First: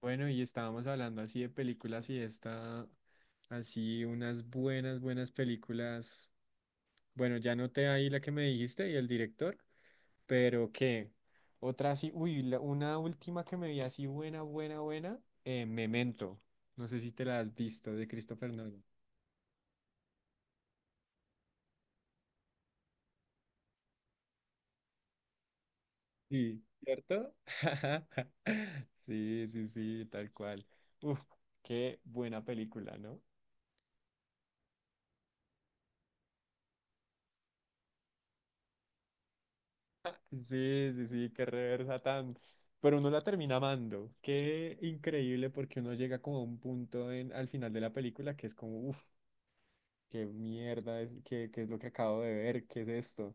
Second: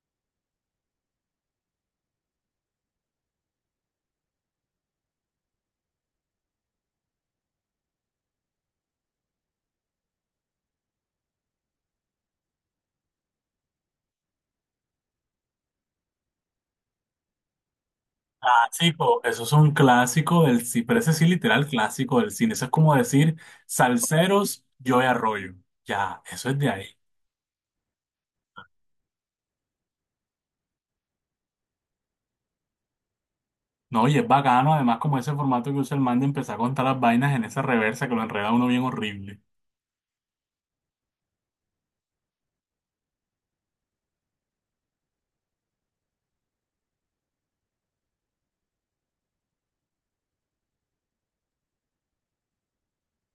Bueno, y estábamos hablando así de películas y esta, así unas buenas, buenas películas. Bueno, ya noté ahí la que me dijiste y el director, pero qué otra así, uy, una última que me vi así buena, buena, buena, Memento. No sé si te la has visto de Christopher Nolan. Clásico, eso es un clásico del cine, pero ese sí literal clásico del cine. Eso es como decir Salseros, Joey Arroyo. Ya, eso es Sí, de ahí. ¿cierto? Sí, sí, sí, tal cual. Uf, qué buena película, ¿no? No, y es bacano, además, como ese formato que usa el man de empezar a contar las vainas en esa reversa que lo enreda uno bien horrible. Sí, sí, sí, qué reversa tan. Pero uno la termina amando. Qué increíble porque uno llega como a un punto al final de la película que es como, uff, qué mierda es, qué es lo que acabo de ver, qué es esto.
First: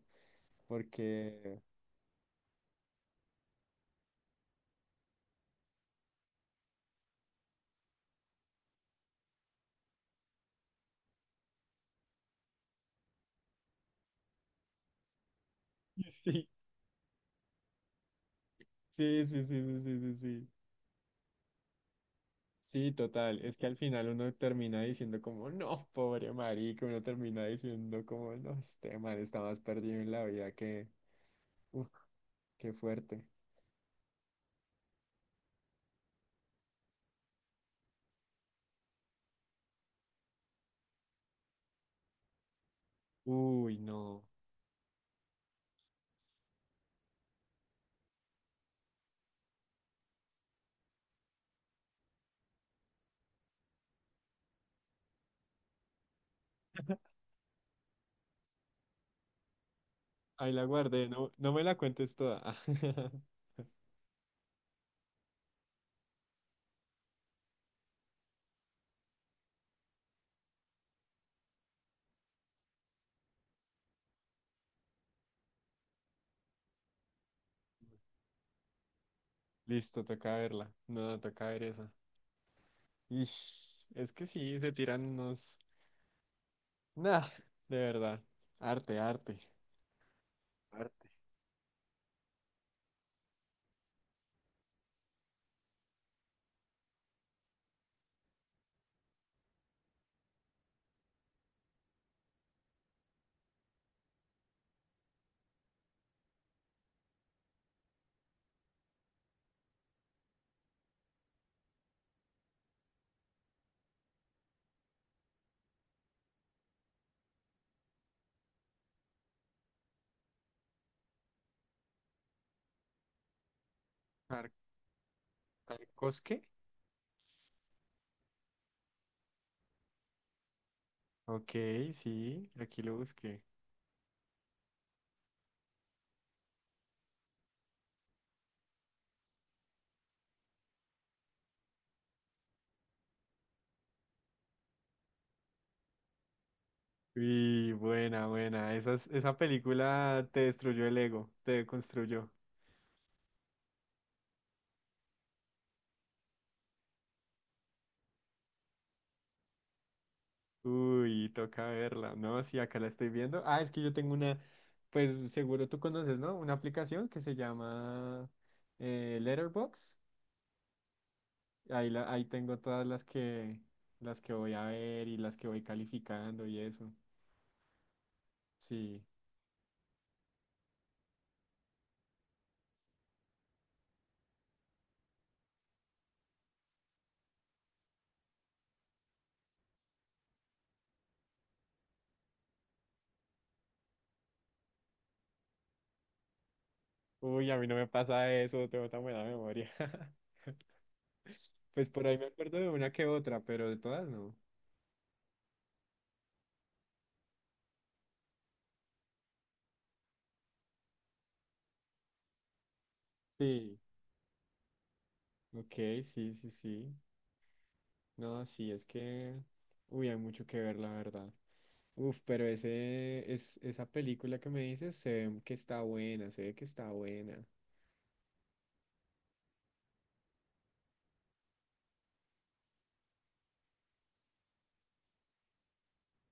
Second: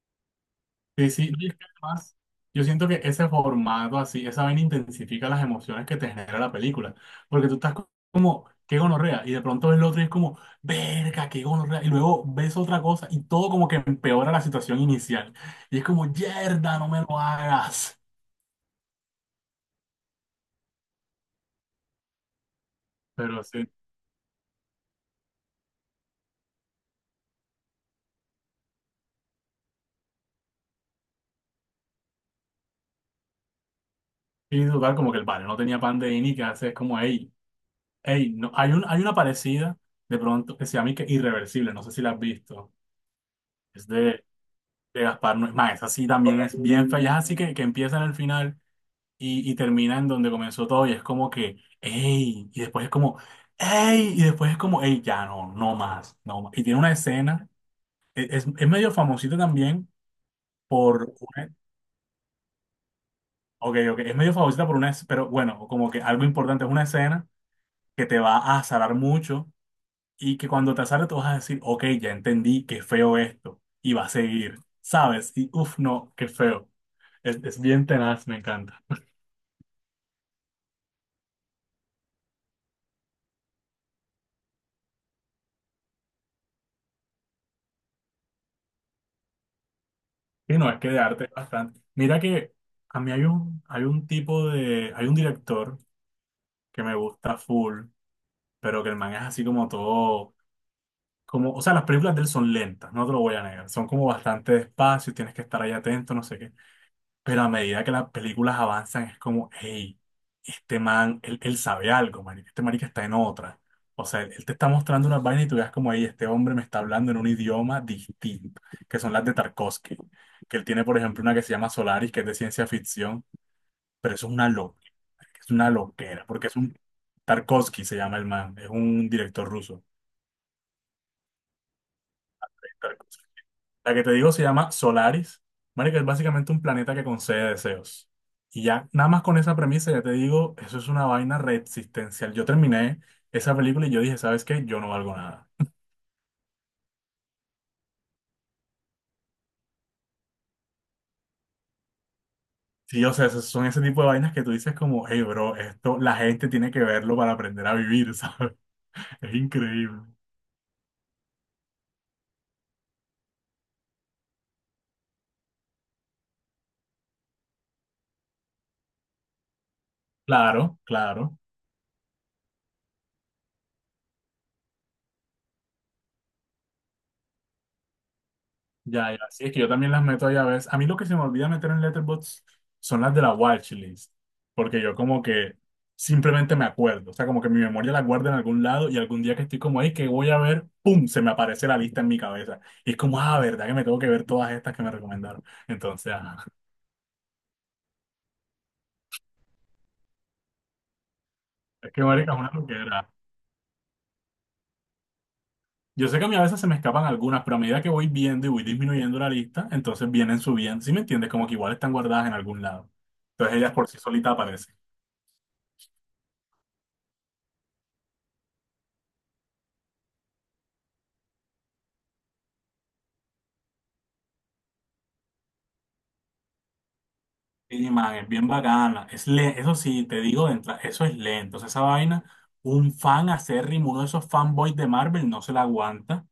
Sí, sí, y es Porque que además, yo siento que ese formato así, esa vaina intensifica las emociones que te genera la película, porque tú estás como, qué gonorrea, y de pronto ves lo otro y es como, verga, qué gonorrea, y luego ves otra cosa y todo como que empeora la situación inicial, y es como, sí, yerda, no me lo hagas, sí, sí, sí, sí, sí, sí, sí. Sí, total. pero Es que sí, al final uno termina diciendo como, no, pobre marica, uno termina diciendo como, no, este man está más perdido en la vida que, uff, qué fuerte. y total, como que el padre no tenía pan de ni que hace, es como, hey, hey, no, hay una parecida, de pronto, que se llama y que Irreversible, no sé si la has visto, Uy, es de no. Gaspar no es más, esa sí también es bien fea, ya es así que, empieza en el final y termina en donde comenzó todo y es como que, ¡ey! Y después es como, ¡ey! Y después es como, ¡ey! Ya no, no más, no más. Y tiene una escena, es medio famosita también Ahí la guardé, por no, no una, me la cuentes toda. ok, ok, es medio famosita por una, pero bueno, como que algo importante es una escena que te va a azarar mucho y que cuando te azare tú vas a decir, ok, ya entendí, qué feo esto, y va a seguir, ¿sabes? Y uff, no, qué feo. Es bien tenaz, me encanta. Listo, toca verla. No, toca ver esa. Ish, es que sí, se tiran unos... Nah, de verdad. Arte, arte. Y no, es que de Arte. arte es bastante. Mira que a mí hay un director que me gusta full, pero que el man es así como todo, como, o sea, las películas de él son lentas, no te lo voy a negar, son como bastante despacio, tienes que estar ahí atento, no sé qué. Pero a medida que las películas avanzan, es como, hey, este man, él sabe algo, marica. Este marica está en otra. O sea, él te está mostrando unas vainas y tú ves como, hey, este hombre me está hablando en un idioma distinto, que son las de Tarkovsky. Que él tiene, por ejemplo, una que se llama Solaris, que es de ciencia ficción, pero eso Car- es una loquera, ¿Carcosque? porque es un... Tarkovsky se llama el man, es un director ruso. Ok, sí, aquí lo busqué. La que te digo se llama Solaris. Marica, es básicamente un planeta que concede deseos. Y ya, nada más con esa premisa, ya te digo, eso es una vaina reexistencial. Yo terminé esa película y yo dije, ¿sabes qué? Yo no valgo nada. Y buena, buena. Esa película te destruyó el ego, te construyó. Sí, o sea, esos son ese tipo de vainas que tú dices como, hey, bro, esto la gente tiene que verlo para aprender a vivir, ¿sabes? Es increíble. Uy, toca verla. No, sí, acá la estoy viendo. Ah, es que yo tengo una, pues seguro tú conoces, ¿no? Una aplicación que se llama Letterboxd. Claro, claro. Ahí tengo todas las que voy a ver y las que voy calificando y eso. Sí. Ya, ya, sí, es que yo también las meto ahí a veces. A mí lo que se me olvida meter en Letterboxd son las de la watchlist, porque yo como que simplemente me acuerdo, o sea, como que mi memoria la guarda en algún lado y algún día que estoy como ahí, que voy a ver, ¡pum!, se me aparece la lista en mi cabeza. Y es como, ah, ¿verdad que me tengo que ver todas estas que me recomendaron? Entonces, ajá. Uy, a mí no me pasa eso, tengo tan buena memoria. Pues es que, por ahí me marica, es una acuerdo de una que loquera. otra, pero de todas no. Yo sé que a mí a veces se me escapan algunas, pero a medida que voy viendo y voy disminuyendo la lista, entonces vienen subiendo, ¿sí me entiendes? Como que igual están guardadas en algún lado. Entonces ellas Sí, por sí solitas aparecen. ok, sí, sí, sí. No, sí, es que, uy, hay mucho que ver, la verdad. Uf, pero ese, esa película que me dices se ve que está buena, se ve que está buena. Sí, man, es bien bacana. Eso sí, te digo de entrada, eso es lento. O sea, esa vaina, un fan acérrimo, uno de esos fanboys de Marvel no se la aguanta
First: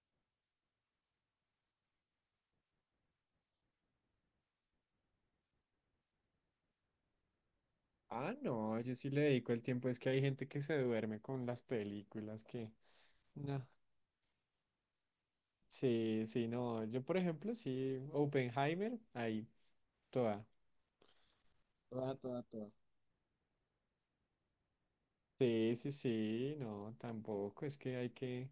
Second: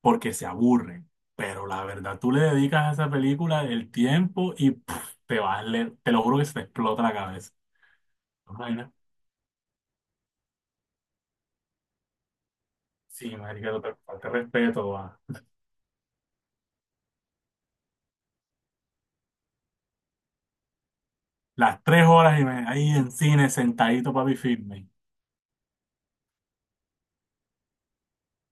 porque se aburre. Pero la verdad, tú le dedicas a esa película el tiempo y pff, te vas, te lo juro que se te explota la cabeza. Ah, Una no, vaina, yo sí le dedico el tiempo. Es que hay gente que se duerme con las películas que... sí No. marica, no te falta respeto, va. Sí, sí, no. Yo, por ejemplo, sí, Oppenheimer, ahí, toda. Las tres Toda, horas toda, y me, toda. ahí en cine, sentadito, papi, firme. Sí, sí, sí, no, tampoco. Es que hay que,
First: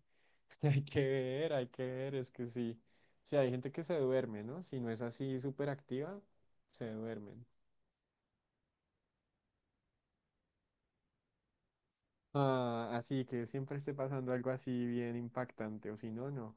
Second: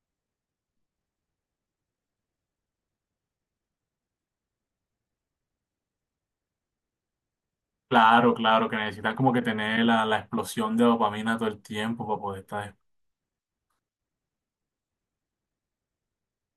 hay que ver, hay que ver. Es que sí, sí, hay gente que se duerme, ¿no? Si no es así súper activa, se duermen. Claro, claro, que necesitas como que tener la explosión de dopamina todo el tiempo para poder estar. Ah, así que siempre esté pasando algo así bien impactante, o si no, no.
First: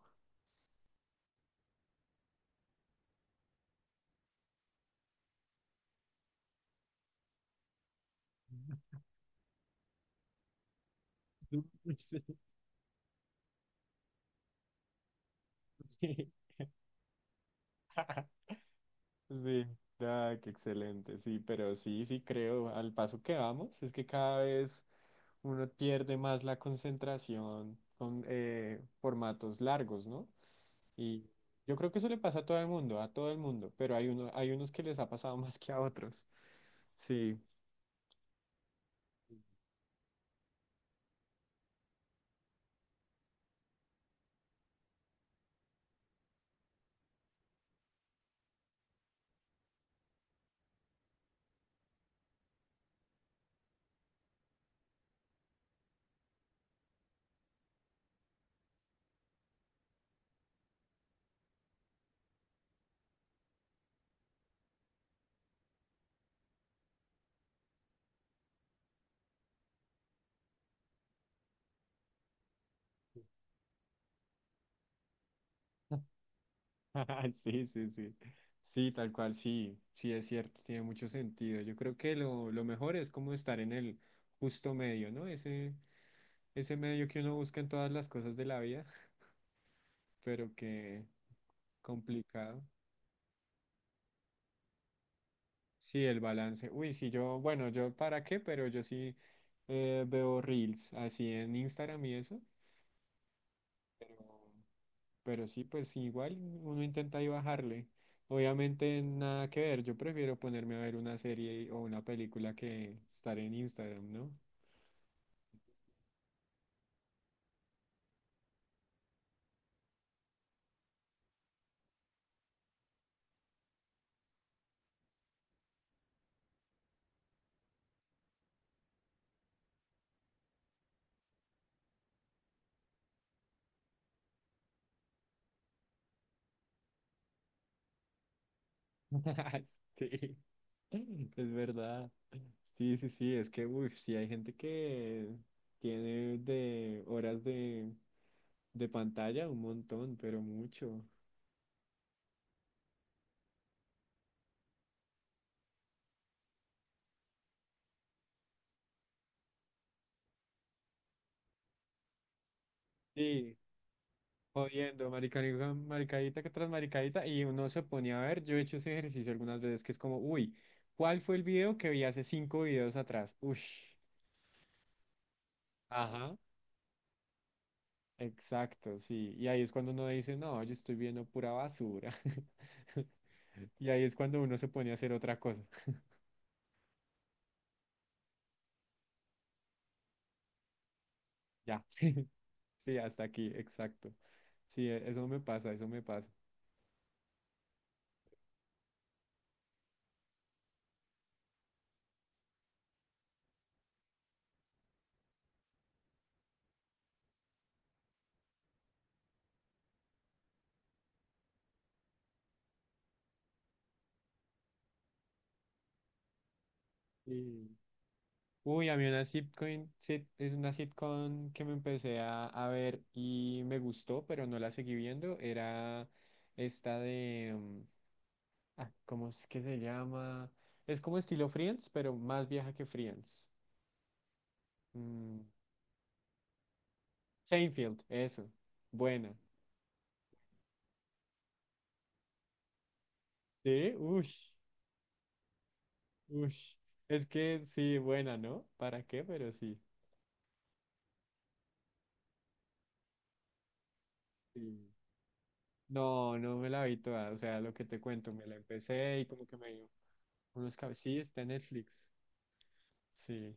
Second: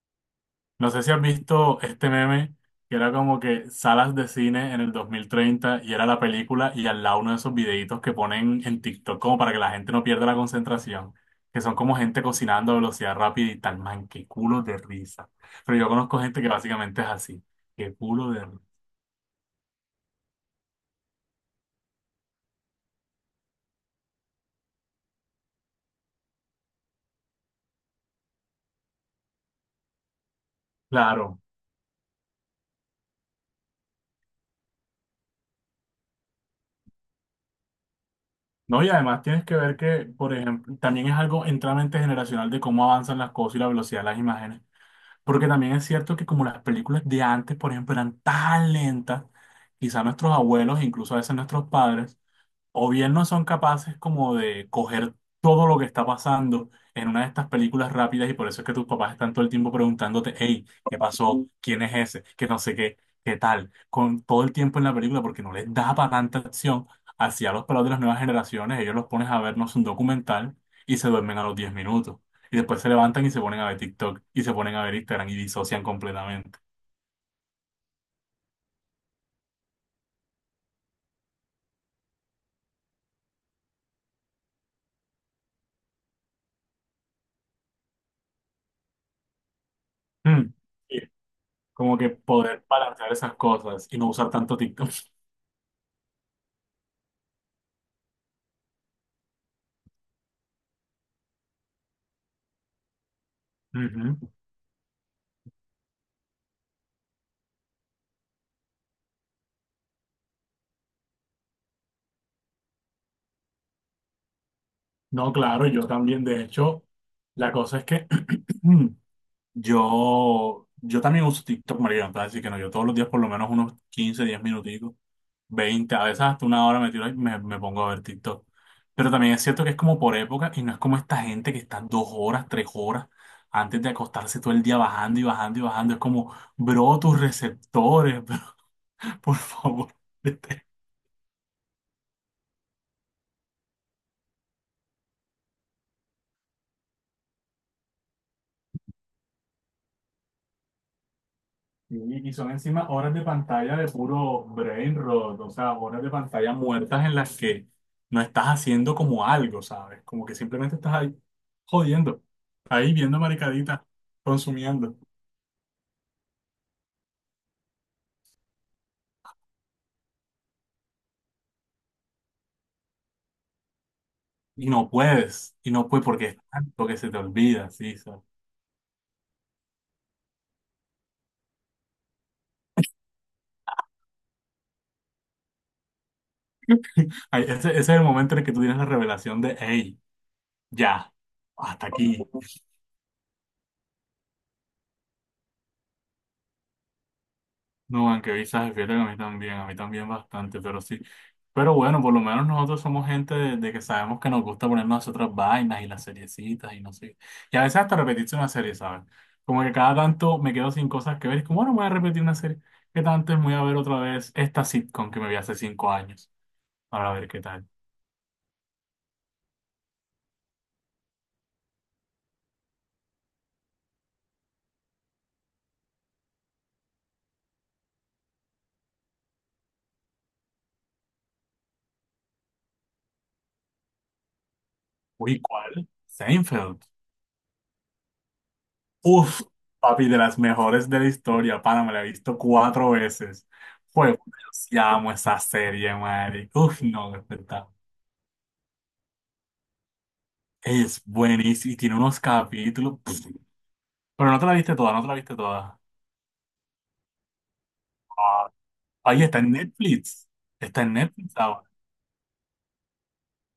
No sé si has visto este meme que era como que salas de cine en el 2030 y era la película y al lado uno de esos videitos que ponen en TikTok como para que la gente no pierda la concentración, Sí, que son como gente cocinando a velocidad rápida y tal, man, qué culo de risa. Pero yo conozco sí, gente que básicamente es así, qué culo de risa. sí. Ah, qué excelente, sí, pero sí, sí creo, al paso que vamos, es que cada vez uno pierde más la concentración con formatos largos, ¿no? Y Claro. yo creo que eso le pasa a todo el mundo, a todo el mundo, pero hay uno, hay unos que les ha pasado más que a otros, sí. No, y además tienes que ver que, por ejemplo, también es algo enteramente generacional de cómo avanzan las cosas y la velocidad de las imágenes. Porque también es cierto que como las películas de antes, por ejemplo, eran tan lentas, quizá nuestros abuelos, incluso a veces nuestros padres, o bien no son capaces como de coger todo lo que está pasando en una de estas películas rápidas y por eso es que tus papás están todo el tiempo preguntándote, hey, ¿qué pasó? ¿Quién es ese? Que no sé qué, qué tal, con todo el tiempo en la película porque no les da para tanta acción hacia los pelados de las nuevas generaciones, ellos los pones a vernos un documental y se duermen a los 10 minutos. Y después se levantan y se ponen a ver TikTok y se ponen a ver Instagram y disocian completamente. Sí, sí, sí. Sí, tal cual, sí, sí es cierto, tiene mucho sentido. Yo creo que lo mejor es como estar en el justo medio, ¿no? Ese medio que uno busca en todas las cosas de la vida, pero Mm. Y que Como que complicado. poder balancear esas cosas y no usar tanto TikTok. Sí, el balance. Uy, sí, yo, bueno, yo para qué, pero yo sí veo reels así en Instagram y eso. pero Ujú. Pero sí, pues igual uno intenta ahí bajarle. Obviamente nada que ver, yo prefiero ponerme a ver una serie o una película que estar en Instagram, ¿no? No, claro, yo también. De hecho, la cosa es que yo también uso TikTok, María, así que no, yo todos los días por lo menos unos 15 10 minuticos, 20 a veces hasta una hora me tiro y me pongo a ver TikTok. Pero también es cierto que es como por época y no es como esta gente que está 2 horas, 3 horas antes de acostarse todo el día bajando y bajando y bajando. Es como, bro, tus receptores, bro, por favor. Sí, es verdad. Sí, sí, sí, es que, uff, sí hay gente que tiene de horas de pantalla un montón, pero mucho. Y son encima horas de pantalla de puro brain rot, o sea, horas de pantalla muertas en las que no estás haciendo como algo, ¿sabes? Como que simplemente estás ahí jodiendo, ahí viendo Sí, maricaditas, consumiendo. Jodiendo, maricadita que tras maricadita, y uno se ponía a ver, yo he hecho ese ejercicio algunas veces, que es como, uy, ¿cuál fue el video que vi hace cinco videos atrás? Ush, Y no puedes porque ajá, es tanto que se te olvida, sí, ¿sabes? exacto, sí, y ahí es cuando uno dice, no, yo estoy viendo pura basura, y ahí es cuando uno se pone a hacer otra cosa, Ahí, ese es el momento en el que tú tienes la revelación de, hey, ya, ya, hasta aquí. sí, hasta aquí, exacto, sí, eso me pasa, eso me pasa. No, aunque visajes, fíjate que a mí también bastante, pero sí. Pero bueno, por lo menos nosotros somos gente de que sabemos que nos gusta ponernos otras vainas y las seriecitas y no sé. Y a veces hasta repetirse una serie, ¿sabes? Como que cada tanto me quedo sin cosas que ver. Es como, bueno, voy a repetir una serie. ¿Qué tanto es? Voy a ver otra vez esta sitcom que me vi hace 5 años. Para ver qué tal. Sí. Uy, a mí una sitcom, es una sitcom que me empecé a ver y me gustó, pero no la seguí viendo. Era esta de, mm, ah, ¿cómo es que se llama? Es como estilo Friends, pero más vieja que Friends. Mm, Uy, ¿cuál? Seinfeld. Seinfeld, eso. Buena. Uf, papi, de las mejores de la historia, pana, me la he visto 4 veces. Sí, Fue, yo uy, sí amo esa serie, madre. uy. Uf, no, Es es que verdad. sí, buena, ¿no? ¿Para qué? Pero sí. Es buenísima y tiene unos capítulos. pff. Pero no te la viste Sí. toda, no te la viste toda. No, no me la vi toda. O sea, lo que te cuento, me Ah, la empecé Ahí y está como en que me dio Netflix. unos Está en cabecillos. Sí, Netflix está en ahora. Netflix. Sí.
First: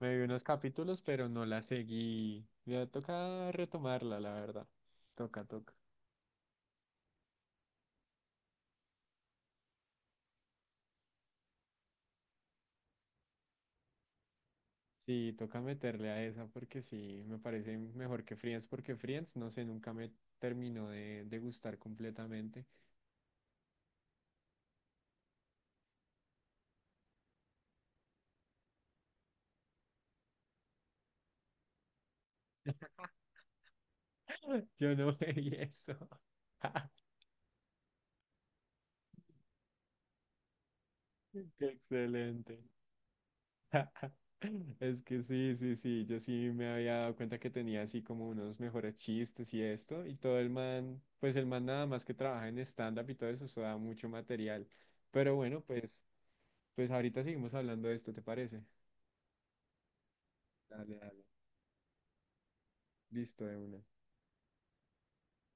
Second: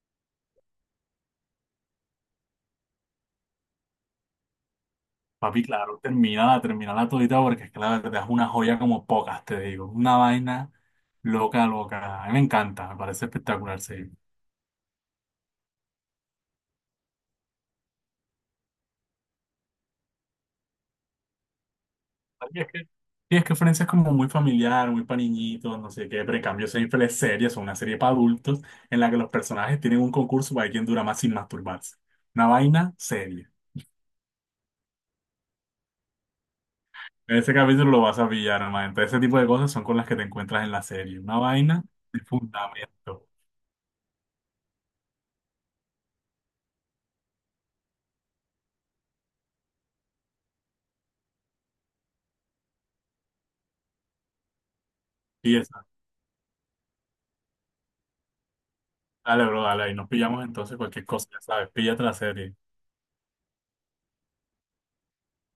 Me vi unos capítulos, pero no la seguí. Ya toca retomarla, la verdad. Toca, Papi, toca. claro, termínala, termínala todita porque es que la verdad es una joya como pocas, te digo. Una vaina loca, loca. A mí me encanta, me parece espectacular, sí. Sí, toca meterle a esa porque sí, me parece mejor que Friends porque Friends, no sé, nunca me terminó de gustar Y completamente. es que, y es que Friends es como muy familiar, muy para niñitos, no sé qué, pero en cambio Seinfeld es una serie para adultos en la que los personajes tienen un concurso para ver quién dura más sin masturbarse. Una vaina seria. Yo no veía eso. En ese capítulo lo vas a pillar, hermano. Entonces, ese tipo de cosas son con las que te encuentras en la serie. Una Qué vaina de excelente. fundamento. Es que sí, sí, sí, yo sí me había dado cuenta que tenía así como unos mejores chistes y esto, y todo el man, pues el man nada más que trabaja en stand-up y todo eso, eso da mucho material. Pero Y bueno, esa. pues ahorita seguimos hablando de esto, ¿te parece? Dale, bro, dale, ahí nos pillamos entonces Dale, cualquier dale. cosa, ya sabes, píllate la serie. Listo, de una.